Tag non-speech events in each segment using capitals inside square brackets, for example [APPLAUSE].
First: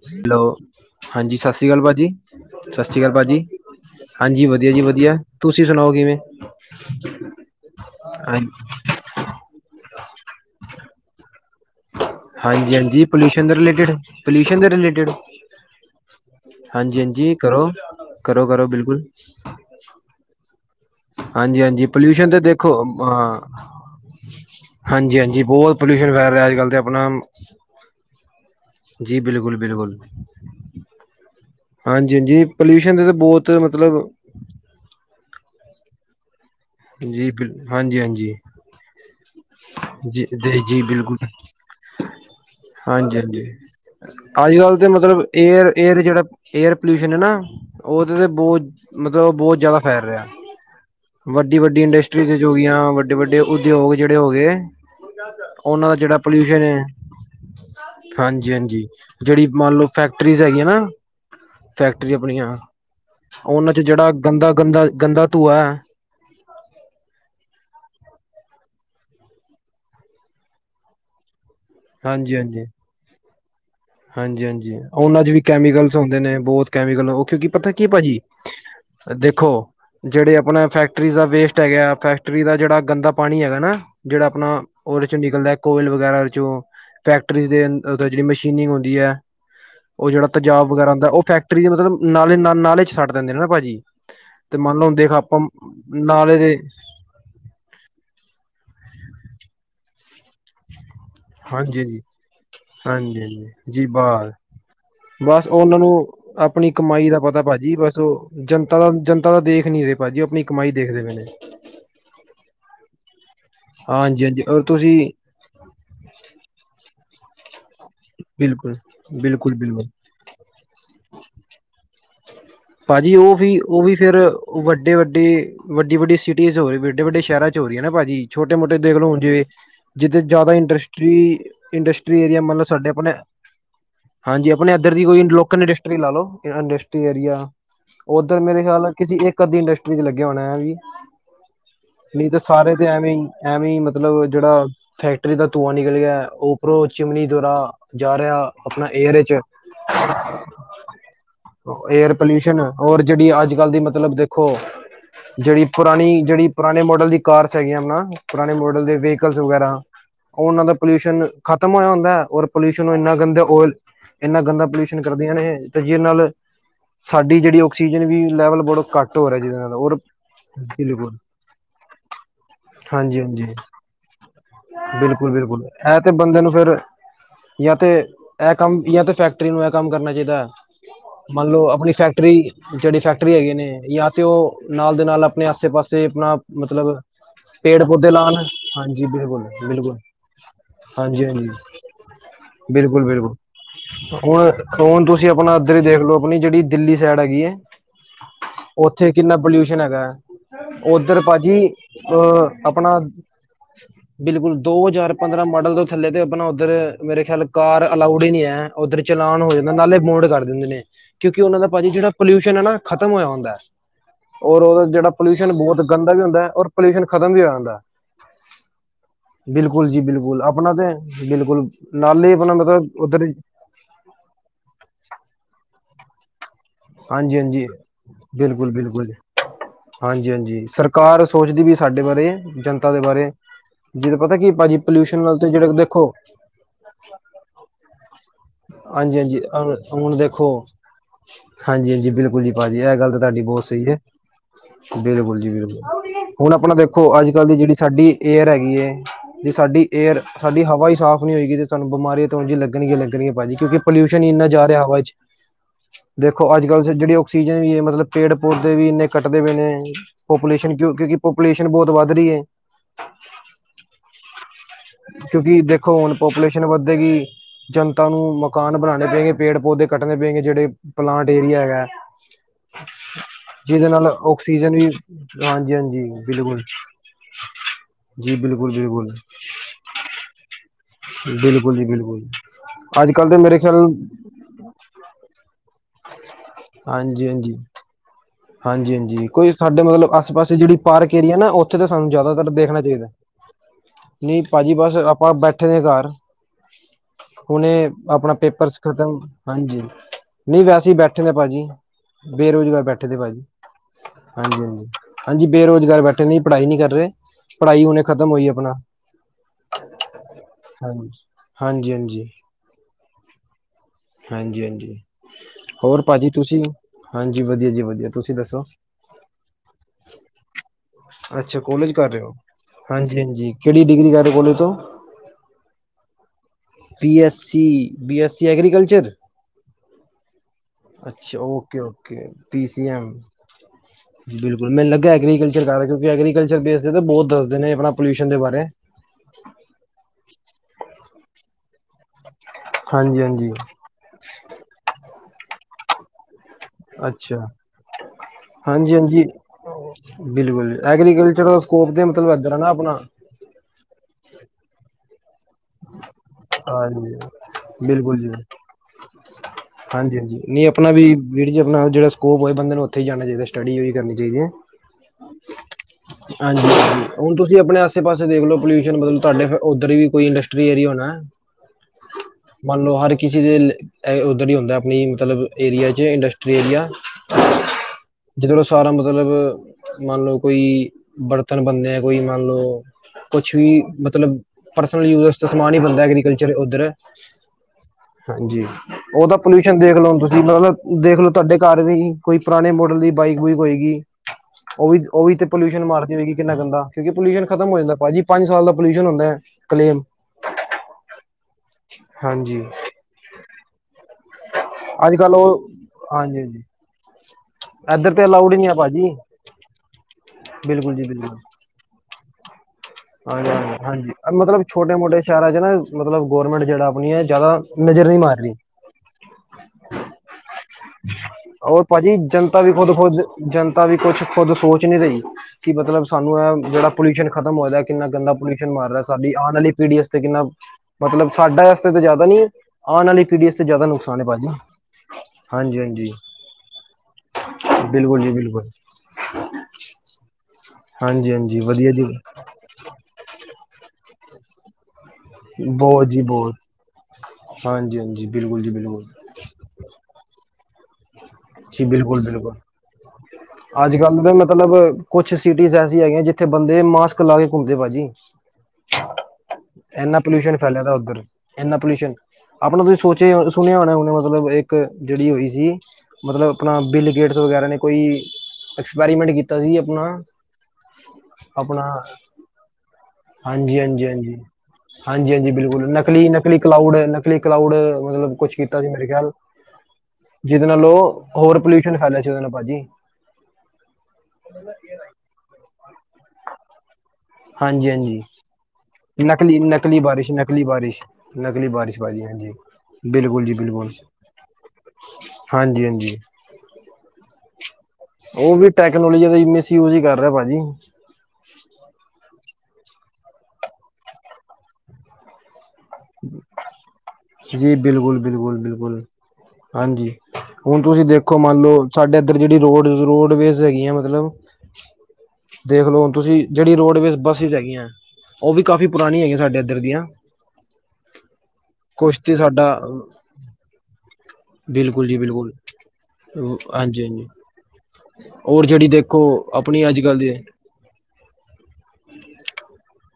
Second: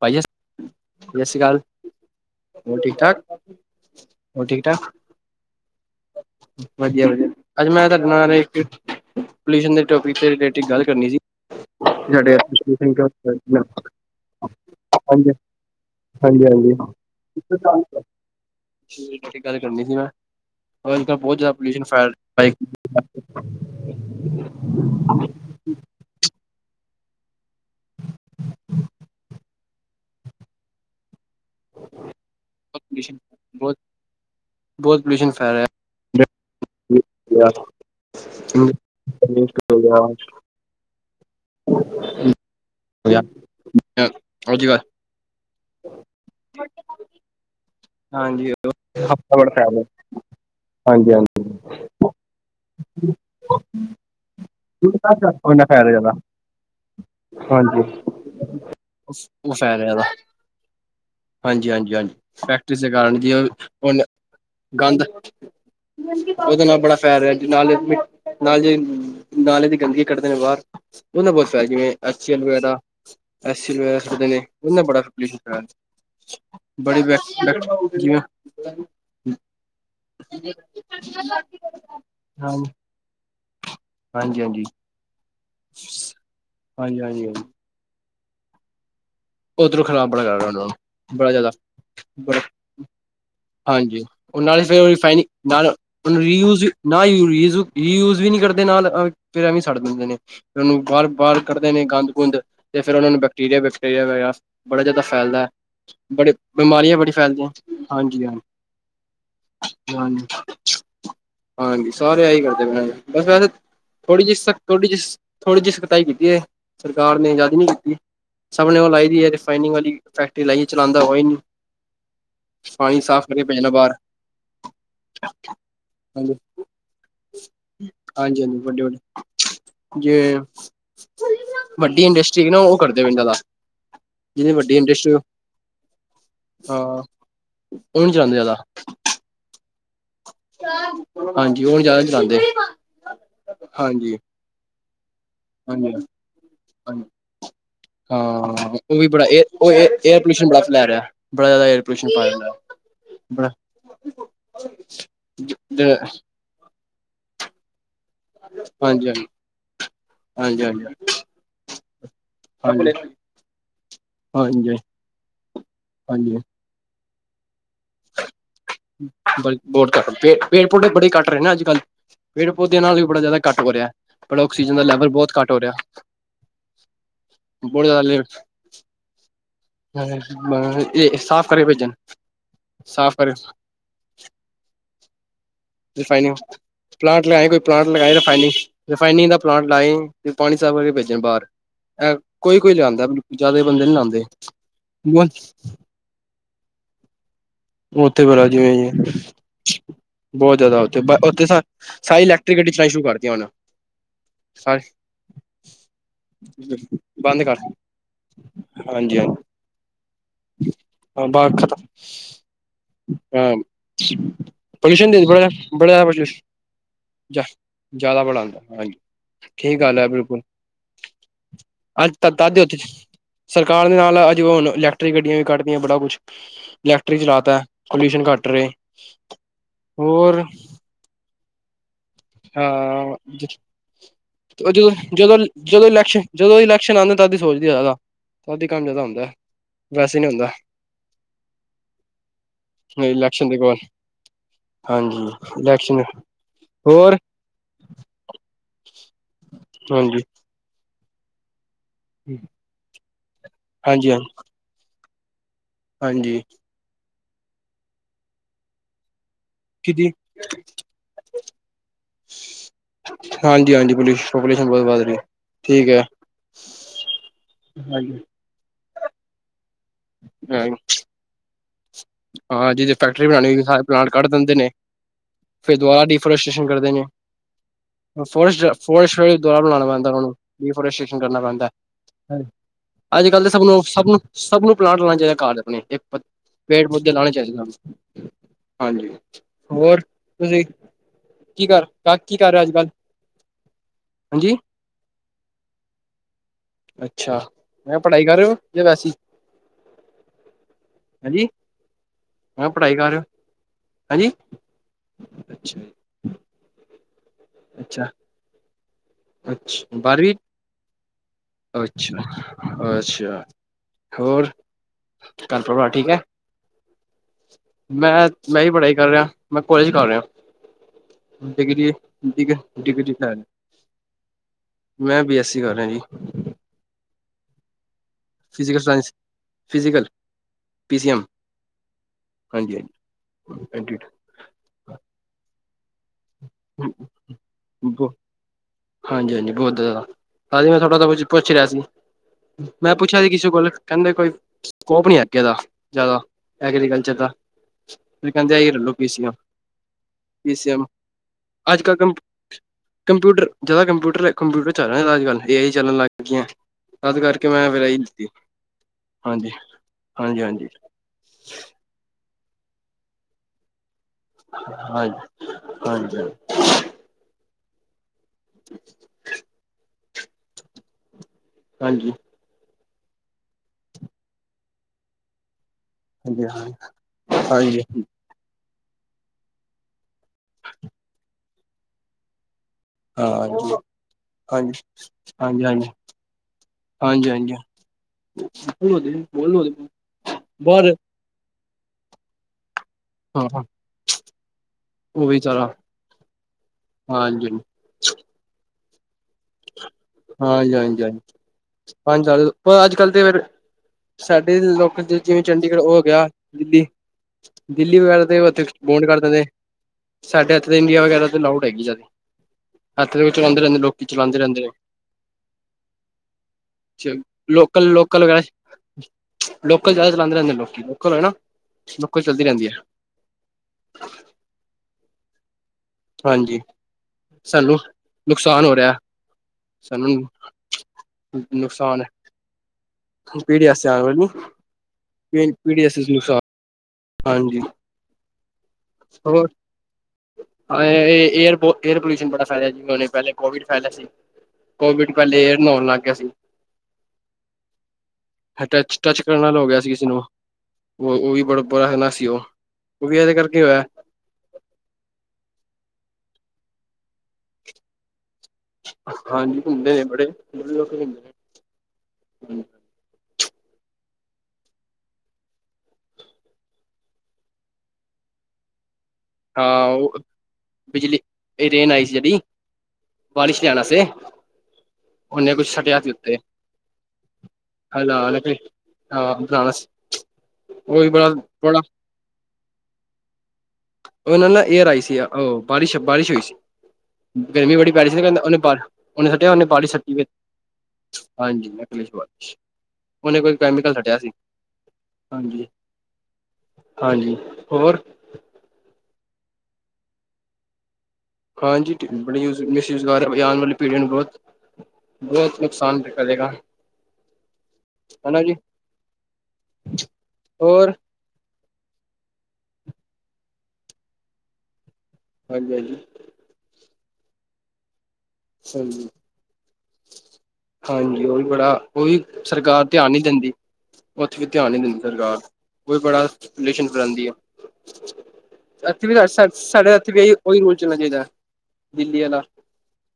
ਭਾਜੀ ਹੈਲੋ ਹਾਂਜੀ। ਸਤਿ ਸ੍ਰੀ ਅਕਾਲ ਭਾਜੀ, ਹੋਰ ਸਤਿ ਠੀਕ ਸ਼੍ਰੀ ਅਕਾਲ ਠਾਕ ਭਾਜੀ। ਹਾਂਜੀ ਹੋਰ ਠੀਕ ਵਧੀਆ ਜੀ। ਠਾਕ ਵਧੀਆ, ਤੁਸੀਂ ਸੁਣਾਓ ਕਿਵੇਂ। ਵਧੀਆ ਵਧੀਆ ਅੱਜ ਮੈਂ ਤੁਹਾਡੇ ਨਾਲ ਇੱਕ ਪੋਲਿਊਸ਼ਨ ਦੇ ਟੋਪਿਕ ਦੇ ਰਿਲੇਟਿਡ ਗੱਲ ਕਰਨੀ ਸੀ। ਸਾਡੇ ਹਾਂਜੀ -ਹਾਂਜੀ ਪੋਲਿਊਸ਼ਨ ਦੇ ਰਿਲੇਟਿਡ ਪੋਲਿਊਸ਼ਨ ਦੇ ਰਿਲੇਟਿਡ ਹਾਂਜੀ ਹਾਂਜੀ- ਹਾਂਜੀ ਕਰੋ- ਕਰੋ -ਕਰੋ ਬਿਲਕੁਲ ਹਾਂਜੀ ਗੱਲ ਕਰਨੀ ਸੀ ਮੈਂ ਅੱਜ ਕੱਲ ਬਹੁਤ ਜ਼ਿਆਦਾ ਹਾਂਜੀ- ਹਾਂਜੀ ਫੈਲ ਪੋਲਿਊਸ਼ਨ ਤੇ ਰਿਹਾ ਦੇਖੋ ਅ [INAUDIBLE] ਜੀ ਬਹੁਤ ਪੋਲਿਊਸ਼ਨ ਫੈਲ ਰਿਹਾ ਅੱਜ ਕੱਲ੍ਹ ਤੇ ਆਪਣਾ ਜੀ ਬਿਲਕੁਲ- ਬਿਲਕੁਲ ਹਾਂਜੀ- ਹਾਂਜੀ ਪੋਲਿਊਸ਼ਨ ਦੇ ਤੇ ਬਹੁਤ ਮਤਲਬ ਬਹੁਤ ਪੋਲਊਸ਼ਨ ਫੈਲ ਰਿਹਾ ਏ। ਜੀ ਬਿਲ ਹਾਂਜੀ- ਹਾਂਜੀ ਜੀ। ਜੀ ਬਿਲਕੁਲ ਹਾਂਜੀ- ਹਾਂਜੀ ਅੱਜ ਹਾਂਜੀ ਹਾਂਜੀ ਕੱਲ ਤੇ ਮਤਲਬ ਏਅਰ- ਏਅਰ ਜਿਹੜਾ ਏਅਰ ਪੋਲਿਊਸ਼ਨ ਏ ਨਾ। ਉਹਦੇ ਤੇ ਹਾਂਜੀ ਬਹੁਤ ਮਤਲਬ ਬਹੁਤ ਜਿਆਦਾ ਫੈਲ ਰਿਹਾ। ਵੱਡੀ -ਵੱਡੀ ਇੰਡਸਟਰੀਜ ਹੋਗੀਆਂ ਵੱਡੇ ਵੱਡੇ ਉਦਯੋਗ ਜਿਹੜੇ ਹੋ ਗਏ। ਉਹਨਾਂ ਉਹਨਾਂ ਫਾਇਦਾ ਦਾ ਜ਼ਿਆਦਾ ਜਿਹੜਾ ਪੋਲਿਊਸ਼ਨ ਏ। ਹਾਂਜੀ ਹਾਂਜੀ -ਹਾਂਜੀ ਜਿਹੜੀ ਉਹ ਮੰਨ ਫੈਲ ਲਓ ਰਿਹਾ ਫੈਕਟਰੀਜ਼ ਹੈਗੀਆਂ ਨਾ। ਹਾਂਜੀ ਹਾਂਜੀ ਫੈਕਟਰੀ ਹਾਂਜੀ ਆਪਣੀਆਂ ਫੈਕਟਰੀ ਦੇ ਕਾਰਨ ਜੀ ਉਹਨਾਂ 'ਚ ਉਹ ਜਿਹੜਾ ਗੰਦਾ- ਗੰਦਾ- ਗੰਦ ਗੰਦਾ ਧੂੰਆ ਹੈ। ਉਹਦੇ ਨਾਲ ਬੜਾ ਫੈਲ ਰਿਹਾ ਜੀ ਨਾਲੇ ਨਾਲ ਜੇ ਨਾਲੇ ਦੀ ਗੰਦਗੀ ਕੱਢਦੇ ਨੇ ਬਾਹਰ ਉਹ ਦੇ ਨਾਲ ਬਹੁਤ ਫੈਲ ਜਿਵੇਂ ਐ ਸੀ ਹਾਂਜੀ ਐਲ ਹਾਂਜੀ ਵਗੈਰਾ ਐਸਲ ਹਾਂਜੀ -ਹਾਂਜੀ ਉਹਨਾਂ 'ਚ ਵੀ ਕੈਮੀਕਲਸ ਹੁੰਦੇ ਨੇ ਬਹੁਤ ਬੜੇ ਕੈਮੀਕਲ ਓ ਕਿਉਂਕ ਪਤਾ ਕੀ ਭਾਜੀ ਜਿਵੇਂ [INAUDIBLE] ਦੇਖੋ ਜਿਹੜੇ ਆਪਣਾ ਫੈਕਟਰੀ ਦਾ ਵੇਸਟ ਹੈਗਾ ਫੈਕਟਰੀ ਹਾਂ ਦਾ ਜਿਹੜਾ ਗੰਦਾ ਪਾਣੀ ਹੈਗਾ ਨਾ ਜਿਹੜਾ ਹਾਂਜੀ ਆਪਣਾ ਹਾਂਜੀ ਉਹਦੇ 'ਚੋਂ ਨਿਕਲਦਾ ਹੈ ਘੋਲ ਵਗੈਰਾ ਵਿਚੋ ਹਾਂਜੀ ਹਾਂਜੀ ਹਾਂਜੀ ਫੈਕਟਰੀ ਦੇ ਜਿਹੜੀ ਮਸ਼ੀਨਿੰਗ ਹੁੰਦੀ ਏ। ਉਧਰੋਂ ਖ਼ਰਾਬ ਉਹ ਬੜਾ ਜਿਹੜਾ ਕਰ ਰਿਹਾ ਉਹਨਾਂ ਤੇਜਾਬ ਵਗੈਰਾ ਹੁੰਦਾ ਨੂੰ ਉਹ ਬੜਾ ਜ਼ਿਆਦਾ ਫੈਕਟਰੀ ਦੇ ਮਤਲਬ ਨਾਲੇ- ਬੜਾ ਨਾਲੇ 'ਚ ਛੱਟ ਦਿੰਦੇ ਏ ਨਾ ਭਾਜੀ ਹਾਂਜੀ ਉਹ ਤੇ ਨਾਲੇ ਮੰਨ ਫਿਰ ਲਓ ਦੇਖ ਰਿਫਾਈਨਿੰਗ ਆਪਾਂ ਨਾਲ ਨਾਲੇ ਦੇ ਰਿਯੂਜ ਵੀ ਨੀ ਕਰਦੇ ਨਾਲ ਫਿਰ ਐਵੇਂ ਸਾਟ ਦਿੰਦੇ ਨੇ ਉਹਨੂੰ ਬਾਹਰ ਬਾਹਰ ਕੱਢਦੇ ਹਾਂਜੀ ਨੇ ਹਾਂਜੀ ਗੰਦ ਗੁੰਦ ਤੇ ਫਿਰ ਉਹਨ ਹਾਂਜੀ ਹਾਂਜੀ ਬੈਕਟੀਰੀਆ ਜੀ ਬੈਕਟੀਰੀਆ ਬਾਹਰ ਬੜਾ ਜ਼ਿਆਦਾ ਫੈਲਦਾ ਏ ਬਸ ਉਹਨਾਂ ਨੂੰ ਬੜ ਆਪਣੀ ਬਿਮਾਰੀਆਂ ਬੜੀਆਂ ਫੈਲਦੀਆਂ ਹਾਂਜੀ। ਤਾ ਦਾ ਜਨਤਾ ਦਾ ਦੇਖ ਨੀ ਰਹੇ ਭਾਜੀ ਹਾਂਜੀ ਉਹ ਆਪਣੀ ਕਮਾਈ ਦੇਖਦੇ ਪਏ ਨੇ। ਹਾਂਜੀ ਸਾਰੇ ਇਹੀ ਕਰਦੇ ਪਏ ਬਸ ਵੈਸੇ ਥੋੜੀ ਹਾਂਜੀ ਜਿਹੀ ਹਾਂਜੀ ਸਖ ਔਰ ਥੋੜੀ ਜੀ ਤੁਸੀਂ ਸ ਥੋੜ੍ਹੀ ਜੀ ਸਖ਼ਤਾਈ ਕੀਤੀ ਏ ਸਰਕਾਰ ਨੇ ਜ਼ਿਆਦੀ ਨੀ ਕੀਤੀ। ਸਭ ਬਿਲਕੁਲ ਨੇ ਉਹ ਲਾਈ ਬਿਲਕੁਲ ਰਿਫਾਈਨਿੰਗ ਬਿਲਕੁਲ ਵਾਲੀ ਫੈਕਟਰੀ ਲਾਈ ਚਲਾਂਦਾ ਕੋਈ ਨੀ। ਪਾਣੀ ਭਾਜੀ ਸਾਫ਼ ਉਹ ਕਰਕੇ ਵੀ, ਭੇਜਣਾ ਉਹ ਬਾਹਰ ਵੀ ਫਿਰ ਵੱਡੇ-ਵੱਡੇ, ਵੱਡੀ-ਵੱਡੀ ਹਾਂਜੀ ਸਿਟੀਜ਼ ਹੋਵੇ ਵੱਡੇ-ਵੱਡੇ ਸ਼ਹਿਰਾਂ ਚੋਰੀ ਐ ਨਾ ਭਾਜੀ ਹਾਂਜੀ ਹਾਂਜੀ ਛੋਟੇ-ਮੋਟੇ ਵੱਡੇ ਦੇਖ ਵੱਡੇ ਲੋ ਜੇ ਜਿੱਥੇ ਜੇ ਜ਼ਿਆਦਾ ਇੰਡਰਸਟਰੀ ਵੱਡੀ ਇੰਡਸਟਰੀ ਏਰੀਆ ਨਾ ਮੰਨ ਲੋ ਉਹ ਸਾਡੇ ਕਰਦੇ ਪਏ ਆਪਣੇ ਜ਼ਿਆਦਾ ਹਾਂਜੀ ਜਿਹਦੀ ਆਪਣੇ ਵੱਡੀ ਇੱਧਰ ਦੀ ਇੰਡਸਟਰੀ ਕੋਈ ਲੋਕਲ ਇੰਡਸਟਰੀ ਲਾ ਲੋ ਹਾਂ ਇੰਡਸਟੀ ਏਰੀਆ। ਉਹਨੂੰ ਚਲਾਉਂਦੇ ਉਧਰ ਜ਼ਿਆਦਾ ਮੇਰੇ ਖ਼ਿਆਲ ਕਿਸੀ ਇੱਕ-ਅੱਧੀ ਇੰਡਸਟਰੀ ਚ ਲੱਗਿਆ ਹੋਣਾ ਐਵੀ। ਹਾਂਜੀ ਹੁਣ' [UNINTELLIGIBLE] ਨਹੀਂ ਤਾਂ ਸਾਰੇ ਤੇ ਐਵੇਂ ਈ ਐਵੇਂ ਮਤਲਬ ਜਿਹੜਾ ਫੈਕਟਰੀ ਦਾ ਧੂੰਆ ਹਾਂਜੀ ਨਿਕਲ ਹਾਂਜੀ ਗਿਆ। ਉਪਰੋਂ ਚਿਮਨੀ ਦੁਰਾ ਜਾ ਰਿਹਾ ਹਾਂ ਆਪਣਾ ਉਹ ਵੀ ਏਅਰ ਬੜਾ ਵਿਚ ਉਹ ਏਅਰ ਪੋਲਿਊਸ਼ਨ ਬੜਾ ਫੈਲਾ ਰਿਹਾ ਬੜਾ ਜ਼ਿਆਦਾ ਪੋਲਿਊਸ਼ਨ ਏਅਰ ਫੈਲ ਰਿਹਾ ਪੋਲਊਸ਼ਨ ਔਰ ਜਿਹੜੀ ਬੜਾ ਅੱਜ ਕੱਲ੍ਹ ਦੀ ਮਤਲਬ ਦੇਖੋ ਜਿਹੜੀ ਹਾਂਜੀ ਪੁਰਾਣੀ ਜਿਹੜੀ ਪੁਰਾਣੇ ਮੋਡਲ ਦੀ ਕਾਰਸ ਹੈਗੀਆਂ ਏ ਨਾ ਪੁਰਾਣੇ ਮੋਡਲ ਦੇ ਹਾਂਜੀ ਵਹੀਕਲਸ ਵਗੈਰਾ ਉਹਨਾਂ ਹਾਂਜੀ ਦਾ ਪੋਲਿਊਸ਼ਨ ਖ਼ਤਮ ਹੋਇਆ ਹੁੰਦਾ ਐ ਔਰ ਪੋਲਿਊਸ਼ਨ ਹਾਂਜੀ ਨੂੰ ਇੰਨਾ ਗੰਦੇ ਓਲ ਇੰਨਾਂ ਗੰਦਾ ਹਾਂਜੀ ਪੋਲਿਊਸ਼ਨ ਕਰਦੀਆਂ ਨੇ, ਤੇ ਜਿੰਨ ਨਾਲ ਹਾਂਜੀ ਸਾਡੀ ਜਿਹੜੀ ਆਕਸੀਜਨ ਵੀ ਲੈਵਲ ' [UNINTELLIGIBLE] ਜਿਹਦੇ [UNINTELLIGIBLE] ਨਾਲ ਬਹੁਤ ਔਰ ਕੱਟ ਪੇ ਪੇੜ ਪੌਦੇੇ ਬੜੇ ਬਿਲਕੁਲ ਕੱਟ ਰਹੇ ਨੇ ਅੱਜ ਕੱਲ੍ਹ ਪੇਡ ਪੌਦਿਆਂ ਨਾਲ ਵੀ ਬੜਾ ਹਾਂਜੀ ਜ਼ਿਆਦਾ ਹਾਂਜੀ ਘੱਟ ਹੋ ਰਿਹਾ। ਪਰ ਆਕਸੀਜ਼ਨ ਦਾ ਲੈਵਲ ਬਿਲਕੁਲ ਬਹੁਤ ਘੱਟ ਹੋ ਬਿਲਕੁਲ ਰਿਹਾ ਇਹ ਤੇ ਬੰਦੇ ਨੂੰ ਫਿਰ ਜਾਂ ਤੇ ਇਹ [UNINTELLIGIBLE] ਕੰਮ ਯਾ ਤੇ ਫੈਕਟਰੀ ਨੂੰ ਐ ਕੰਮ ਕਰਨਾ ਚਾਹੀਦਾ ਇਹ ਸਾਫ਼ ਮੰਨ ਕਰਕੇ ਲੋ ਭੇਜਣ ਆਪਣੀ ਫੈਕਟਰੀ ਜਿਹੜੇ ਸਾਫ਼ ਕਰ ਫੈਕਟਰੀ ਹੈਗੇ ਨੇ ਯਾ ਤੇ ਔ ਨਾਲ ਦੇ ਨਾਲ ਆਪਣੇ ਆਸੇ-ਪਾਸੇ ਰਿਫਾਨਿੰਗ ਪਲਾਂਟ ਲਗਾਏ ਕੋਈ ਪਲਾਂਟ ਪੌਦੇ ਲਗਾਏ ਲਾਉਣ ਰਿਫਾਨਿੰਗ, ਹਾਂਜੀ ਰਿਫਾਨਿੰਗ ਦਾ ਬਿਲਕੁਲ ਪਲਾਂਟ ਲਾਏ ਬਿਲਕੁਲ ਤੇ ਪਾਣੀ ਸਾਫ਼ ਕਰਕੇ ਭੇਜਣ ਬਾਰ। ਬਿਲਕੁਲ-ਬਿਲਕੁਲ ਬੰਦੇ ਨੀ ਲਾਂਦੇ ਹੁਣ-ਹੁਣ ਤੁਸੀਂ ਆਪਣਾ ਇੱਧਰ ਹੀ ਦੇਖ ਲੋ ਆਪਣੀ ਜਿਹੜੀ ਦਿੱਲੀ ਸਾਈਡ ਹੈਗੀ ਐ, ਉੱਥੇ ਬੜਾ ਜਿਵੇਂ ਉੱਥੇ ਕਿੰਨਾ ਪੋਲਿਊਸ਼ਨ ਹੈਗਾ। ਬਹੁਤ ਜ਼ਿਆਦਾ ਉੱਥੇ ਉਧਰ ਉੱਥੇ ਭਾਜੀ ਅ ਸਾਰੀ ਇਲੈਕਟ੍ਰਿਕ ਗੱਡੀ ਚਲਾਣੀ ਆਪਣਾ ਸ਼ੁਰੂ ਕਰਤੀ ਹੁਣ ਬਿਲਕੁਲ ਦੋ ਹਜ਼ਾਰ ਪੰਦਰਾਂ ਮਾਡਲ ਤੋਂ ਥੱਲੇ ਤੇ ਆਪਣਾ ਉੱਧਰ ਸਾਰੇ ਮੇਰੇ ਬੰਦ ਖ਼ਿਆਲ ਕਰ ਕਾਰ ਅਲਾਊਡ ਹੀ ਨੀ ਹੈ। ਉੱਧਰ ਹਾਂਜੀ ਹਾਂਜੀ ਚਲਾਨ ਹੋ ਜਾਂਦਾ ਨਾਲੇ ਮੋਡ ਕਰ ਦਿੰਦੇ ਨੇ ਕਿਉਂਕਿ ਬਾ ਉਨ੍ਹਾਂ ਦਾ ਖਤ ਭਾਜੀ ਜਿਹੜਾ ਪੋਲਿਊਸ਼ਨ ਹੈ ਨਾ ਖ਼ਤਮ ਹੋਇਆ ਹੁੰਦਾ ਔਰ ਉਹਦੇ ਚ ਜਿਹੜਾ ਦੇ ਬੜਾ ਪੋਲਿਊਸ਼ਨ ਬਹੁਤ ਬੜਾ ਗੰਦਾ ਵੀ ਹੁੰਦਾ ਔਰ ਪੋਲਿਊਸ਼ਨ ਖ਼ਤਮ ਵੀ ਹੋਇਆ ਹੁੰਦਾ। ਜਾਦਾ [UNINTELLIGIBLE] ਬਿਲਕੁਲ ਜੀ ਬਿਲਕੁਲ ਆਪਣਾ ਤੇ ਬਿਲਕੁਲ ਅੱਜ ਤ ਨਾਲੇ ਆਪਣਾ ਤਦ ਉੱਥੇ ਮਤਲਬ ਉੱਧਰ ਸਰਕਾਰ ਨੇ ਨਾਲ ਅੱਜ ਹੁਣ ਇਲੈਕਟ੍ਰਿਕ ਗੱਡੀਆਂ ਵੀ ਕੱਢ ਤੀਆਂ ਬੜਾ ਕੁੱਛ ਇਲੈਕਟ੍ਰਿਕ ਚ ' ਹਾਂਜੀ [UNINTELLIGIBLE] ' ਹਾਂਜੀ ਪੋਲਿਊਸ਼ਨ ਘੱਟ ਰਹੇ ਬਿਲਕੁਲ ਬਿਲਕੁਲ ਹੋਰ ਕਾਰ ਸੋਚਦੀ ਵੀ ਸਾਡੇ ਬਾਰੇ, ਜਨਤਾ ਦੇ ਹਾਂ ਬਾਰੇ। ਜੀ ਪਤਾ ਕੀ ਭਾਜੀ ਜਦੋਂ ਪੋਲਿਊਸ਼ਨ ਨਾਲ ਜਦੋਂ ਤੇ ਜਿਹੜਾ ਜਦੋਂ ਦੇਖੋ ਇਲੈਕਸ਼ਨ ਜਦੋਂ ਇਲੈਕਸ਼ਨ ਆਉਂਦਾ ਤਦ ਹੀ ਸੋਚਦੀ ਜ਼ਿਆਦਾ ਤਦ ਹੀ ਕੰਮ ਜ਼ਿਆਦਾ ਹੁੰਦਾ ਹਾਂਜੀ-ਹਾਂਜੀ ਅ ਹੁਣ ਵੈਸੇ ਨਹੀਂ ਦੇਖੋ ਹੁੰਦਾ ਹਾਂਜੀ-ਹਾਂਜੀ ਬਿਲਕੁਲ ਜੀ ਭਾਜੀ ਐ ਗੱਲ ਤਾਂ ਤਾਡੀ ਇਲੈਕਸ਼ਨ ਦੇ ਬਹੁਤ ਕੋਲ ਸਹੀ ਏ। ਹਾਂਜੀ ਬਿਲਕੁਲ ਜੀ ਇਲੈਕਸ਼ਨ ਬਿਲਕੁਲ ਹੁਣ ਆਪਣਾ ਦੇਖੋ ਹੋਰ ਅੱਜ ਕੱਲ ਦੀ ਜਿਹੜੀ ਸਾਡੀ ਏਅਰ ਹੈਗੀ ਏ, ਜੇ ਸਾਡੀ ਏਅਰ ਹਾਂਜੀ ਸਾਡੀ ਹਵਾ ਹੀ ਸਾਫ਼ ਨਹੀਂ ਹੋਏਗੀ ਤੇ ਸਾਨੂੰ ਬਿਮਾਰੀਆਂ ਤੋਂ ਉਂਝ ਲੱਗਣੀਆਂ-ਲੱਗਣੀਆ ਭਾਜੀ ਕਿਉਂਕ ਹਾਂਜੀ ਪੋਲਿਊਸ਼ਨ ਇੰਨਾ ਜਾ ਰਿਹਾ ਹਵਾ ਚ। ਹਾਂਜੀ ਦੇਖੋ ਅੱਜ ਕੱਲ ਜੇ ਜਿਹੜੀ ਆਕਸੀਜ਼ਨ ਵੀ ਹੈ ਮਤਲਬ ਪੇਂਡ ਪੌਂਦੇ ਵੀ ਇੰਨੇ ਕੱਟਦੇ ਪਏ ਨੇ ਹਾਂਜੀ ਪੌਪੁਲੇਸ਼ਨ ਕਿਉ ਕਿਉਂਕਿ ਪੌਪੂਲੇਸ਼ਨ ਬਹੁਤ ਵੱਧ ਰਹੀ ਏ। ਹਾਂਜੀ ਹਾਂਜੀ ਪੋਲਿਊਸ਼ਨ ਬਹੁਤ ਵੱਧ ਰਹੀ ਕਿਉਂਕਿ ਠੀਕ ਦੇਖੋਂ ਹੈ ਹੁਣ ਪੌਪੂਲੇਸ਼ਨ ਵੱਧੇਗੀ ਜਨਤਾਂ ਹਾਂਜੀ ਨੂੰ ਕਾਨ ਬਣਾਣੇ ਪਏਗੇ ਪੇੜ ਪੌਦੇ ਕੱਟਣੇ ਪਏਗੇ ਜਿਹੜੇ ਪਲਾਂਟ ਏਰੀਆ ਹੈਗਾ। ' [INAUDIBLE] ਹਾਂ ਜੀ ਫੈਕਟਰੀ ਬਣਾਣੀ ਹੋਏਗੀ ਸਾਰੇ ਜਿਹਦੇ ਨਾਲ ਪਲਾਂਟ ਕੱਟ ਦਿੰਦੇ ਨੇ, ਆਕਸੀਜਨ ਵੀ ਹਾਂਜੀ ਫਿਰ ਹਾਂਜੀ ਦੁਬਾਰਾ ਬਿਲਕੁਲ ਡਿਫੋਰਸਟ੍ਰੇਸ਼ਨ ਕਰਦੇ ਨੇ। ਜੀ ਬਿਲਕੁਲ ਬਿਲਕੁਲ [UNINTELLIGIBLE] ਦੁਆਰਾ ਬਣਾਣਾ ਪੈਂਦਾ ਉਹਨਾਂ ਨੂੰ। ਡਿਫੋਰਸਟ੍ਰੇਸ਼ਨ ਕਰਨਾ ਪੈਂਦਾ। ਬਿਲਕੁਲ ਜੀ ਬਿਲਕੁਲ ਅੱਜ ਤਾਂ ਕੱਲ੍ਹ ਤੇ ਮੇਰੇ ਸਭ ਨੂੰ, ਖਿਆਲ ਸਭ ਨੂੰ, ਸਭ ਨੂੰ ਪਲਾਂਟ ਲਾਉਣਾ ਚਾਹੀਦਾ ਘੜ ਆਪਨੇ ਇੱਕ ਪੇੜ ਪੌਦੇ ਚਾਹੀਦੇ ਸਾਨੂੰ। ਹਾਂਜੀ-ਹਾਂਜੀ ਕੋਈ ਸਾਡੇ ਮਤਲਬ ਆਸੇ-ਪਾਸੇ ਜਿਹੜੀ ਪਾਰਕ ਏਰੀਆ ਨਾ ਕੀ ਉੱਥੇ ਕਰ ਤੇ ਸਾਨੂੰ ਕੀ ਜ਼ਿਆਦਾਤਰ ਕਰ ਰਹੇ ਹੋ ਅੱਜ ਦੇਖਣਾ ਕੱਲ ਚਾਹੀਦਾ। ਨਹੀਂ ਹਾਂਜੀ ਭਾਜੀ ਬਸ ਆਪਾਂ ਬੈਠੇ ਦੇ ਘਰ। ਅੱਛਾ ਹੁਣੇ ਮੈਂ ਪੜ੍ਹਾਈ ਆਪਣਾ ਕਰ ਰਹੇ ਹੋ ਪੇਪਰਸ ਜਾਂ ਵੈਸੇ ਖਤਮ ਹਾਂਜੀ। ਨਈ ਵੈਸੇ ਈ ਬੈਠੇ ਨੇ ਹਾਂਜੀ ਪਾਜੀ, ਮੈਂ ਬੇਰੋਜਗਾਰ ਬੈ ਪੜ੍ਹਾਈ ਠੇ ਕਰ ਦੇ ਰਹੇ ਹੋ ਭਾਜੀ, ਹਾਂਜੀ ਹਾਂਜੀ-ਹਾਂਜੀ, ਹਾਂਜੀ ਅੱਛਾ ਬੇਰੋਜ਼ਗਾਰ ਬੈਠੇ ਨੇ, ਪੜ੍ਹਾਈ ਨੀ ਕਰ ਰਏ। ਪੜ੍ਹਾਈ ਹੁਣੇ ਖ਼ਤਮ ਹੋਈ ਅਪਣਾ। ਅੱਛ ਬਾਰਵੀ, ਹਾਂਜੀ ਹਾਂਜੀ ਹਾਂਜੀ ਅੱਛਾ-ਅੱਛਾ। ਹਾਂਜੀ-ਹਾਂਜੀ ਪਰਿਵਾਰ ਹੋਰ ਠੀਕ ਹੈ ਭਾਜੀ ਤੁਸੀਂ, ਹਾਂਜੀ ਵਧੀਆ ਜੀ ਵਧੀਆ। ਮੈਂ, ਤੁਸੀਂ ਮੈਂ ਦੱਸੋ ਹੀ ਪੜ੍ਹਾਈ ਕਰ ਰਿਹਾ ਮੈਂ ਕੋਲੇਜ ਕਰ ਰਿਹਾ। ਅੱਛਾ ਡਿਗਰੀ ਕੋਲੇਜ ਕਰ ਰਹੇ ਹੋ, ਡਿਗ ਡਿਗਰੀ ਲੈਣੀ ਹਾਂਜੀ-ਹਾਂਜੀ ਕਿਹੜੀ ਡਿਗਰੀ ਕਰ ਰਹੇ ਕੋਲੇਜ ਤੋਂ। ਮੈਂ ਬੀ ਐੱਸ ਸੀ ਕਰ ਰਿਹਾ ਜੀ। B S C B S C physical science agriculture physical. ਅੱਛਾ ਓਕੇ, ਓਕੇ ਪੀ ਹਾਂਜੀ ਸੀ ਐਮ। ਹਾਂਜੀ ਬਿਲਕੁਲ ਮੈਨੂੰ ਲੱਗਾ ਐਗਰੀਕਲਚਰ ਕਰ ਕਿਉਂਕ ਐਗਰੀਕਲਚਰ ਬੇਸ ਹਾਂਜੀ ਤੇ ਬਹੁਤ ਦੱਸਦੇ ਨੇ ਆਪਣਾ ਪੋਲਿਊਸ਼ਨ ਦੇ ਬਾਰੇ। ਹਾਂਜੀ-ਹਾਂਜੀ ਬਹੁਤ ਜਾਦਾ ਹਜੀ ਮੈਂ ਤੁਹਾਡਾ ਤਾਂ ਕੁਝ ਪੁੱਛ ਰਿਹਾ ਸੀ ਮੈਂ ਪੁੱਛਿਆ ਹਾਂਜੀ ਸੀ ਕਿਸੇ ਹਾਂਜੀ। ਕੋਲ ਕਹਿੰਦੇ ਕੋਈ ਸਕੋਪ ਨੀ ਹੈ ਅੱਗੇ ਦਾ ਜਾਦਾ। ਐਗਰੀਕਲਚਰ ਦਾ, ਅੱਛਾ ਤੁਸੀਂ ਕੈਂਦੇ ਏਈਓ ਲਲੋ ਹਾਂਜੀ ਹਾਂਜੀ ਪੀਸੀਆਂ। ਬਿਲਕੁਲ, ਐਗਰੀਕਲਚਰ ਦਾ ਸਕੋਪ ਤੇ, ਮਤਲਬ ਏਦਰ ਏ ਨਾ ਅਪਣਾ। ਜਾਦਾ ਕੰਪਿਊਟਰ ਏ, ਕੰਪਿਊਟਰ ਚੱਲ ਰੇਆ ਨਾ ਅੱਜ ਕੱਲ। ਏਇਈ ਚੱਲਣ ਲੱਗ ਗਈਆਂ, ਤਦ ਕਰਕੇ ਮੈਂ ਫੇਰ ਏਹੀ ਲਿਤੀ ਏ। ਹਾਂਜੀ-ਹਾਂਜੀ, ਨਈ ਹਾਂਜੀ ਅਪਣਾ ਵੀ, ਵੀਰ ਜੀ ਅਪਣਾ ਜੇਅੜਾ ਸਕੋਪ ਹੋਏ, ਬੰਦੇ ਨੂੰ ਉੱਥੇ ਈ ਜਾਣਾ ਚਾਹੀਦਾ, ਸਟੱਡੀ ਔਹੀ ਕਰਨੀ ਚਾਹੀਦੀ ਏ। ਹਾਂਜੀ ਹਾਂਜੀ ਹਾਂਜੀ ਹਾਂਜੀ-ਹਾਂਜੀ, ਹੁਣ ਤੁਸੀਂ ਆਪਣੇ ਆਸੇ ਪਾਸੇ ਦੇਖ ਲੋ, ਪੋਲਿਊਸ਼ਨ ਮਤਲਬ, ਤੁਆਡੇ ਉੱਧਰ ਵੀ ਕੋਈ ਇੰਡਸਟਰੀ ਏਰੀਆ ਹੋਣਾ ਏ? ਹਾਂਜੀ। ਮੰਨ ਲੋ ਹਰ ਕਿਸੇ ਦੇ, ਏ ਔਦਰ ਈ ਹੁੰਦਾ ਆਪਣੀ ਮਤਲਬ ਏਰੀਆ ਜੇ ਇੰਡਸਟਰੀ ਹਾਂਜੀ ਏਰੀਆ ਹਾਂਜੀ ਜਿਦਰੋ ਸਾਰਾ ਮਤਲਬ, ਮੰਨ ਲੋ ਕੋਈ ਬਰਤਨ ਬਨਣੇ ਐ ਕੋਈ ਮੰਨ ਲੋ। ਕੁਛ ਵੀ ਹਾਂਜੀ ਮਤਲਬ, ਪਰਸਨਲੀ ਯੂ ਐਸ ਚ ਹਾਂਜੀ ਸਮਾਨ ਈ ਹਾਂਜੀ ਬਣਦਾ ਐਗਰੀਕਲਚਲ ਉਦਰ। ਹਾਂਜੀ ਹਾਂਜੀ ਹਾਂਜੀ, ਬੋਲੋ ਦੇ ਉਹਦਾ ਬੋਲੋ ਦੇ ਪੋਲਿਊਸ਼ਨ ਦੇਖ ਲੋ ਹੁਣ ਤੁਸੀਂ ਬਾਹਰ ਮਤਲਬ। ਦੇਖ ਲੋ ਤੁਆਡੇ ਕਾਰ ਵੀ ਹੀ, ਕੋਈ ਪੁਰਾਣੇ ਮੋਡਲ ਦੀ ਬਾਈਕ ਹਾਂ ਬੁਈਕ ਹਾਂ ਹੋਏਗੀ? ਔਹ ਵੀ, ਉਹ ਔਹ ਈ ਤੇ ਸਾਰਾ ਪੋਲਿਊਸ਼ਨ ਮਾਰਦੀ ਹੋਏਗੀ ਕਿੰਨਾ ਗੰਦਾ? ਕਿਉਂਕਿ ਪੋਲਿਊਸ਼ਨ ਹਾਂਜੀ ਖਤਮ ਹੋ ਜਾਂਦਾ ਭਾਜੀ। ਪੰਜ ਸਾਲ ਦਾ ਪੋਲਿਊਸ਼ਨ ਹੁੰਦਾ ਏ, ਕਲੇਮ। ਹਾਂਜੀ-ਹਾਂਜੀ ਹਾਂ ਪੰਜ ਸਾਲ, ਹਾਂਜੀ ਪਰ ਅੱਜ ਕੱਲ ਤੇ ਫਿਰ ਸਾਡੇ ਲੋਕਾਂ ਅੱਜ ਚ ਕੱਲ ਜਿਵੇਂ ਉਹ ਚੰਡੀਗੜ੍ਹ ਔ ਗਿਆ, ਹਾਂਜੀ ਹਾਂਜੀ ਦਿੱਲੀ। ਦਿੱਲੀ ਇੱਧਰ ਵਗੈਰਾ ਤੇ ਅਲਾਊਡ ਹੀ ਔਥੇ ਨਹੀਂ ਆ ਬੋਡ ਭਾਜੀ ਕਰਦੇ ਨੇ, ਸਾਡੇ ਏਥੇ ਤੇ ਬਿਲਕੁਲ ਇੰਡੀਆ ਜੀ ਵਗੈਰਾ ਬਿਲਕੁਲ ਲਾਉਡ ਪੈਗੀ ਯਾਰੀ, ਐਥੇ ਤੇ ਫਿਰ ਹਾਂਜੀ ਚਲਾਂਦੇ ਰੇਂਦੇ ਹਾਂਜੀ ਲੋਕੀ। ਹਾਂਜੀ ਚਲਾਉਂਦੇ ਮਤਲਬ ਰਹਿੰਦੇ ਛੋਟੇ ਮੋਟੇ ਸ਼ੇਰਾਂ ਚ ਨਾ, ਮਤਲਬ ਗੌਰਮੈਂਟ ਜੇਅੜਾ ਅਪਣੀ ਨੇ ਏ, ਜਾਦਾ ਲੋਕਲ ਨਜ਼ਰ ਨਈ ਲੋਕਲ ਮਾਰ ਵਗੈਰਾ ਰਈ। ਲੋਕਲ ਜਆਦਾ ਚਲਾਂਦੇ ਰੇਂਦੇ ਨੇ ਲੋਕ। ਔਰ ਭਾਜੀ, ਜਨਤਾ ਵੀ ਖੁਦ-ਖੁਦ। ਜਨਤਾ ਵੀ ਕੁਛ, ਖੁਦ ਸੋਚ ਨਈ ਰਈ, ਕਿ ਮਤਲਬ ਸਾਨੂੰ ਹਾਂਜੀ ਏਹ ਜੇਹੜਾ ਪੋਲਿਊਸ਼ਨ ਖਤਮ ਹੋ ਸਾਨੂੰ ਦਾ ਏ, ਕਿੰਨਾ ਗੰਦਾ ਨੁਕਸਾਨ ਪੋਲਿਊਸ਼ਨ ਹੋ ਮਾਰ ਰਿਹਾ ਰਿਆ, ਸਾਡੀ ਆਣ ਵਾਲੀ ਪੀੜ੍ਹੀ ਸਾਨੂੰ ਆਸਤੇ ਕਿੰਨਾ ਮਤਲਬ ਸਾਡਾ ਆਸਤੇ ਤੇ ਨੁਕਸਾਨ ਜਾਦਾ ਨੀ, ਆਣ ਆਲੀ ਪੀੜ੍ਹੀ ਆਸਤੇ ਜਾਦਾ ਨੁਕਸਾਨ ਹੈ ਪਾਜੀ। ਪੇਨ ਪੀ ਡੀ [UNINTELLIGIBLE] ਹਾਂਜੀ। ਬਿਲਕੁਲ ਜੀ ਬਿਲਕੁਲ। ਹੋਰ? ਐ ਏਹ ਹਾਂਜੀ ਏਅਰ ਹਾਂਜੀ ਬੋ, ਵਧੀਆ ਏਅਰ ਜੀ ਪੋਲਿਊਸ਼ਨ ਬੜਾ ਫੇਲੇਆ, ਥੋੜੇ ਦਿਨ ਪੇਲੇ। ਕੋਵਿਡ ਫੈਲੇਆ ਸੀ। ਕੋਵਿਡ ਪੈਲੇ ਏਅਰ ਨੂੰ ਹੋਣ ਲਗ ਬਹੁਤ ਗਿਆ ਜੀ ਸੀ। ਬਹੁਤ ਹਾਂਜੀ ਹਾਂਜੀ ਬਿਲਕੁਲ ਜੀ ਬਿਲਕੁਲ ਟੱਚ-ਟੱਚ ਨਾਲ ਹੋ ਗਿਆ ਸੀ ਕਿਸੀ ਨੂੰ, ਉਹ-ਉਹ ਵੀ ਬੜਾ ਜੀ ਬਰਾਣਾ ਬਿਲਕੁਲ ਸੀ ਉਹ, ਬਿਲਕੁਲ ਕਿਉਂਕਿ ਏਹਦੇ ਕਰ ਅੱਜ ਕੱਲ ਤੇ ਮਤਲਬ, ਕੁਛ ਸਿਟੀਜ਼ ਐਸੀ ਹੈਗੀਆਂ, ਜਿੱਥੇ ਬੰਦੇ ਮਾਸਕ ਲਾ ਕੇ ਘੁੰਮਦੇ ਭਾਜੀ। ਹਾਂਜੀ ਘੁੰਮਦੇ ਨੇ ਏਨਾ ਬੜੇ ਪੋਲਿਊਸ਼ਨ ਫੈਲਿਆ ਲੋਕ ਦਾ ਉੱਧਰ, ਘੁੰਮਦੇ ਏਨਾ ਪੋਲਿਊਸ਼ਨ, ਨੇ। ਆਪਣਾ ਤੁਸੀਂ ਸੋਚੇਆ, ਸੁਣਿਆ ਹੋਣਾ ਹੁਣੇ ਮਤਲਬ ਏਕ, ਜੇਹੜੀ ਹੋਈ ਸੀ। ਮਤਲਬ ਅਪਣਾ ਬਿੱਲ ਗੇਟਸ ਵਗੈਰਾ ਨੇ ਕੋਈ, ਐਕਸਪੈਰੀਮੈਂਟ ਕੀ ਤੁਸੀ ਹਾਂ ਉਹ ਬਿਜਲੀ ਇਹ ਆਪਣਾ-ਆਪਣਾ। ਰੇਨ ਆਈ ਸੀ ਜਿਹੜੀ ਬਾਰਿਸ਼ ਲਿਆਣ ਵਾਸਤੇ ਹਾਂਜੀ-ਹਾਂਜੀ-ਹਾਂਜੀ। ਹਾਂਜੀ-ਹਾਂਜੀ ਉਹਨੇ ਕੁਛ ਬਿਲਕੁਲ, ਸਟਿਆ ਸੀ ਉੱਤੇ ਨਕਲੀ-ਨਕਲੀ ਕਲਾਊਡ- ਨਕਲੀ ਕਲਾਊਡ ਮਤਲਬ ਕੁਛ ਕੀਤਾ ਸੀ ਮੇਰੇ ਖਿਆਲ ਲਾਲਚ ਜਿਅਦੇ ਨਾਲ ਔਹ, ਹੋਰ ਪੋਲਿਊਸ਼ਨ ਫੈਲਿਆ ਸੀ ਉਹਦੇ ਨਾਲ ਭਾਜੀ। ਉਹਨੇ ਨਾਲ ਨਾ ਏਅਰ ਆਈ ਸੀ ਔਹ, ਬਾਰਿਸ਼-ਬਾਰਿਸ਼ ਹੋਈ ਸੀ। ਗਰਮੀ ਹਾਂਜੀ ਬੜੀ ਪੈ ਰੀ ਸੀ ਨਾ, ਹਾਂਜੀ ਕੇਂਦਾ ਉਹਨੇ ਬਾ ਉਹਨੇ ਸੱਟਿਆ, ਨਕਲੀ ਉਹਨੇ ਬਾਰ ਈ ਨਕਲੀ ਸੱਟੀ ਫੇਰ। ਬਾਰਿਸ਼ ਨਕਲੀ ਬਾਰਿਸ਼ ਨਕਲੀ ਹਾਂਜੀ ਬਾਰਿਸ਼ ਅਖਲੇਸ਼ ਭਾਜੀ ਹਾਂਜੀ ਵਸ਼, ਉਹਨੇ ਕੋਈ ਕੈਮੀਕਲ ਸਟੇਆ ਸੀ। ਹਾਂਜੀ ਹਾਂਜੀ-ਹਾਂਜੀ। ਹਾਂਜੀ, ਹੋਰ? ਉਹ ਵੀ ਟੈਕਨੋਲੋਜੀ ਦਾ ਮਿਸਯੂਜ ਈ ਕਰ ਰਿਆ ਪਾਜੀ। ਹਾਂਜੀ ਬੜੀ ਯੁਸ, ਮਿਸਯੂ ਕਰ ਰੇਆ, ਅੱਗੇ ਆਣ ਵਾਲੀ ਪੀੜੀ ਨੂੰ ਬੋਤ ਬੋਤ ਨੁਕਸਾਨ ਕਲੇਗਾ। ਜੀ, ਬਿਲਕੁਲ-ਬਿਲਕੁਲ-ਬਿਲਕੁਲ, ਹਾਂਜੀ, ਹੁਣ ਹੋਰ ਤੁਸੀਂ ਦੇ ਇਕੋ ਮੰਨ ਲੋ ਸਾਡੇ ਇੱਧਰ ਜਿਹੜੀ ਰੋਡ-ਰੋਡਵੇਜ਼ ਹੈਗੀ ਆ ਮਤਲਬ ਹਾਂਜੀ ਦੇਖ ਹਾਂਜੀ ਲੋ ਹੁਣ ਤੁਸੀਂ ਜਿਹੜੀ ਰੋਡਵੇਜ਼ ਬੱਸਿਸ ਹੈਗੀਆਂ। ਉਹ ਵੀ ਕਾਫੀ ਹਾਂਜੀ ਪੁਰਾਣੀਆਂ ਹੈਗੀਆਂ ਸਾਡੇ ਇੱਧਰ ਦੀਆਂ। ਹਾਂਜੀ, ਉਹ ਵੀ ਬੜਾ ਉਹ ਕੁਛ ਵੀ ਤੇ ਸਾਡਾ ਸਰਕਾਰ ਧਿਆਨ ਨੀ ਦਿੰਦੀ। ਉੱਥੇ ਵੀ ਧਿਆਨ ਨੀ ਦਿੰਦੀ ਬਿਲਕੁਲ ਜੀ ਸਰਕਾਰ ਬਿਲਕੁਲ ਉਹ ਵੀ ਬੜਾ ਰਿਲੇਸ਼ਨ ਹਾਂਜੀ ਹਾਂਜੀ ਪੈਂਦੀ ਹੈ। ਔਰ ਜਿਹੜੀ ਇੱਥੇ ਵੀ ਦੇਖੋ ਹਰ ਸਾਲ ਆਪਣੀ ਸਾਢੇ ਅੱਜ ਇਥੇ ਕੱਲ੍ਹ ਵੀ ਦੀ ਉਹੀ ਰੂਲ ਚੱਲਣਾ ਚਾਹੀਦਾ। ਦਿੱਲੀ ਅਲਾ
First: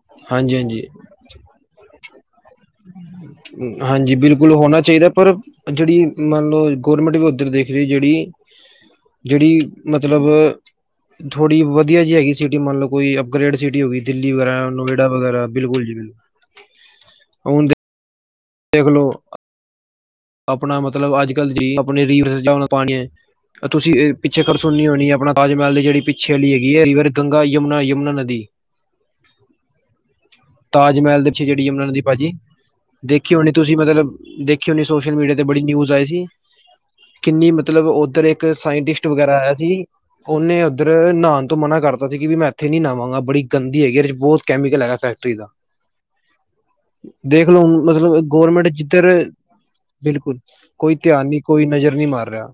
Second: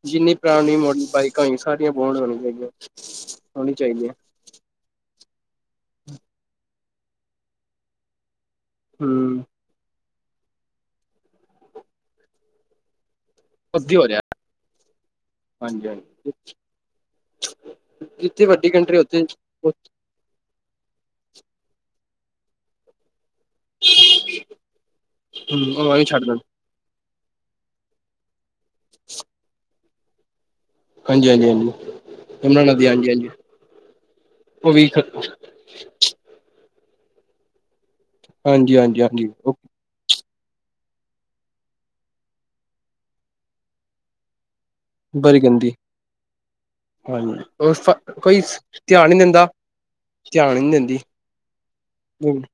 ਜਿੰਨੀ ਹਾਂਜੀ ਪ੍ਰਾਣੀ ਹਾਂਜੀ ਮੋਡਲ ਬਾਈਕ ਕਈ ਸਾਰੀਆਂ ਬੋਰਡ ਹੋਣੀਆਂ ਚਾਹੀਦੀਆਂ ਹੋਣੀ ਚਾਹੀਦੀਆਂ। ਗੁਲ ਹੋਣਾ ਚਾਹੀਦਾ, ਪਰ ਜਿਹੜੀ ਮੰਨ ਲਓ ਗੌਰਮੈਂਟ ਵੀ ਉੱਧਰ ਦੇਖ ਰਹੀ ਜਿਹੜੀ ਹਮ ਜਿਹੜੀ ਮਤਲਬ ਥੋੜ੍ਹੀ ਵਧੀਆ ਜਿਹੀ ਹੈਗੀ ਸਿਟੀ ਮੰਨ ਲਓ ਕੋਈ ਗਰੇਡ ਸਿਟੀ ਹੋ ਅੱਧੀ ਗਈ ਰਿਹਾ ਦਿੱਲੀ ਵਗੈਰਾ, ਨੋਇਡਾ ਵਗੈਰਾ ਬਿਲਕੁਲ ਹਾਂਜੀ ਜੀ-ਬਿਲਕੁਲ ਹਾਂਜੀ ਹੁਨ ਜਿੱਥੇ ਵੱਡੀ ਕੰਟਰੀ ਉੱਥੇ ਆਪਣਾ ਮਤਲਬ ਅੱਜ-ਕੱਲ ਜੀ ਆਪਣੇ ਰੀਵਰਜਾ ਪਾਕੇ। ਤੁਸੀਂ ਪਿੱਛੇ ਗਲ ਸੁਣਨੀ ਹੋਣੀ ਆਪਣਾ ਤਜਹਿਲ ਉਹ ਜਿਹੜੀ ਵੀ ਛੱਡ ਪਿੱਛੇ ਦੇਣ ਵਾਲੀ ਹੈ। ਇਹ ਈਵਨ ਗੰਗਾ, ਯਮਨਾ-ਯਮਨਾ ਨਦੀ ਤਾਜ ਮਹਿਲ ਦੇ ਹਾਂਜੀ ਪਿੱਛੇ ਹਾਂਜੀ ਜਿਹੜੀ ਜਮੁਨਾ ਹਾਂਜੀ ਨਦੀ ਭਾਜੀ ਯਮੁਨਾ ਨਦੀ ਹਾਂਜੀ ਹਾਂਜੀ ਦੇਖੀ ਹੋਣੀ ਤੁਸੀਂ ਮਤਲਬ ਦੇਖੀ ਉਹ ਹੋਣੀ ਵੀ ਸੋਸ਼ਲ ਮੀਡੀਆ ਤੇ। ਬੜੀ ਨਿਊਜ਼ ਆਈ ਸੀ ਕਿੰਨੀ ਮਤਲਬ ਉੱਧਰ ਇੱਕ ਹਾਂਜੀ ਹਾਂਜੀ ਸਾਇੰਟਿਸਟ ਹਾਂਜੀ ਵਗੈਰਾ ਆਇਆ ਉਹ ਸੀ। ਉਹਨੇ ਉੱਧਰ ਨਹਾਉਣ ਤੋਂ ਮਨਾ ਕਰਤਾ ਸੀ ਕਿ ਵੀ ਮੈਂ ਇੱਥੇ ਨੀ ਨਹਾਵਾਂਗਾ ਬੜੀ ਗਦੀ ਹੈਗੀ, ਇਹਦੇ ਬਹੁਤ ਕੈਮੀਕਲ ਹੈਗਾ। ਫੈਕਟਰੀ ਬੜੀ ਦਾ ਗੰਦੀ ਹਾਂਜੀ, ਦੇਖ ਲਓ ਹੁਣ ਮਤਲਬ ਉਹ ਕੋਈ ਗੌਰਮੈਂਟ ਜਿੱਧਰ ਧਿਆਨ ਨੀ ਦਿੰਦਾ। ਬਿਲਕੁਲ, ਧਿਆਨ ਨਹੀਂ ਕੋਈ ਦਿੰਦੀ ਧਿਆਨ ਨਹੀਂ ਕੋਈ ਨਜ਼ਰ ਨਹੀਂ ਮਾਰ ਰਿਹਾ।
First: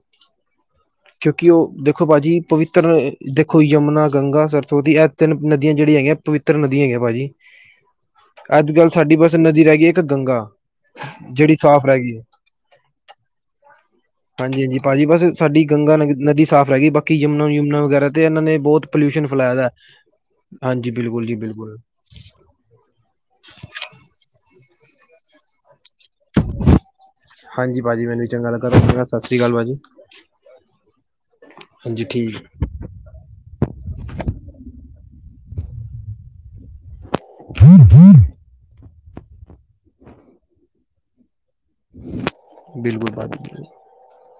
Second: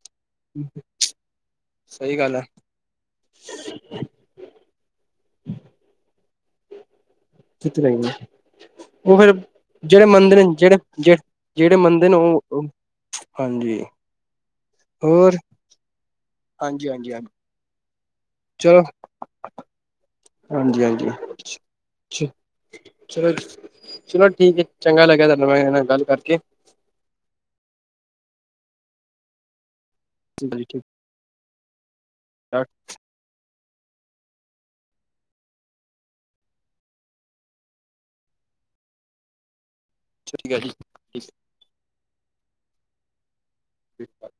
[UNINTELLIGIBLE] ਕਿਉਂਕਿ ਉਹ ਦੇਖੋ ਸਹੀ ਗੱਲ ਭਾਜੀ, ਹੈ ਪਵਿੱਤਰ ਦੇਖੋ ਯਮੁਨਾ, ਗੰਗਾ ਸਰ ਸੋ ਤਾਂ ਇਹ ਤਿੰਨ ਨਦੀਆਂ ਜਿਹੜੀਆਂ ਹੈਗੀਆਂ ਪਵਿੱਤਰ ਨਦੀਆਂ ਹੈਗਿਆਂ ਭਾਅ ਜੀ। ਕਿਥੇ ਲ ਉਹ ਫੇਰ ਨਦੀ ਰਹਿ ਗਈ ਇੱਕ ਜਿਹੜੇ ਗੰਗਾ ਮੰਦਰਿਰ ਨੇ ਜਿਹੜੇੇ ਜਿਹੜੀ ਜਿਹੜੇ ਸਾਫ਼ ਰਹਿ ਮੰਦਰਿਰ ਨੇ ਗਈ ਹੈ। ਉਹ ਹਾਂਜੀ। ਹਾਂਜੀ-ਹਾਂਜੀ, ਭਾਅਜੀ ਬਸ ਹੋਰ ਸਾਡੀ ਗੰਗਾ ਨਦੀ ਸਾਫ਼ ਹੈਗੀ, ਹਾਂਜੀ ਹਾਂਜੀ ਬਾਕੀ ਹਾਂਜੀ ਜਮਨਾ-ਜੁਮਨਾ ਵਗੈਰਾ ਤੇ ਇਹਨਾਂ ਨੇ ਚਲੋ ਬਹੁਤ ਪੋਲਿਊਸ਼ਨ ਫੈਲਾਇਆ ਦਾ ਹਾਂਜੀ, ਬਿਲਕੁਲ ਜੀ ਬਿਲਕੁਲ। ਅੱਛਾ, ਚਲੋ-ਚਲੋ ਠੀਕ ਹੈ ਚੰਗਾ ਲੱਗਿਆ ਤੁਹਾਾਨੂੰ ਮੈਂ ਇਹ ਨਾਲ ਗੱਲ ਕਰਕੇ। ਹਾਂਜੀ, ਭਾਜੀ ਮੈਨੂੰ ਵੀ ਚੰਗਾ ਲੱਗਾ ਤੁ ਸਤਿ ਸ਼੍ਰੀ ਅਕਾਲ ਭਾਜੀ। ਬਿਲਕੁੱਲ। ਹਾਂਜੀ ਠੀਕ। [INAUDIBLE] ਹੂੰ-ਹੂੰ ਠੀਕ ਹੈ ਜੀ। ਬਿਲਕੁਲ [UNINTELLIGIBLE] [INAUDIBLE]